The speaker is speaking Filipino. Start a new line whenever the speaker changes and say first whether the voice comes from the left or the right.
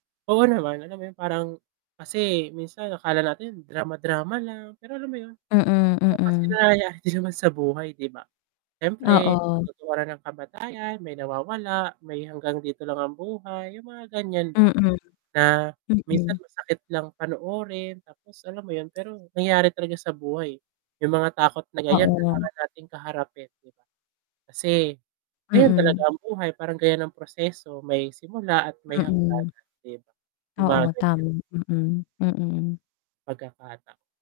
right: Oo naman, alam mo yun parang kasi minsan akala natin drama-drama lang pero alam mo yun.
left: Mm,
right: Oo,
left: mm.
right: nangyayari din naman sa buhay 'di ba. Siyempre,
left: Oo.
right: patutunguhan ng kamatayan may nawawala, may hanggang dito lang ang buhay, yung mga ganiyan ba.
left: Mm.
right: Na minsan
left: Mm.
right: masakit lang panoorin tapos alam mo yun, pero nangyari talaga sa buhay yung mga takot na ganiyan
left: Oo.
right: kailangan nating kaharapin, 'di ba. Kasi ayan
left: Mm.
right: talaga ang buhay, parang ganiyan ang proseso. May simula at may
left: Mm.
right: hangganan din ‘no. Yung mga
left: Oo,
right: ganiyan.
left: tama. Mm, mm.
right: Pagkakata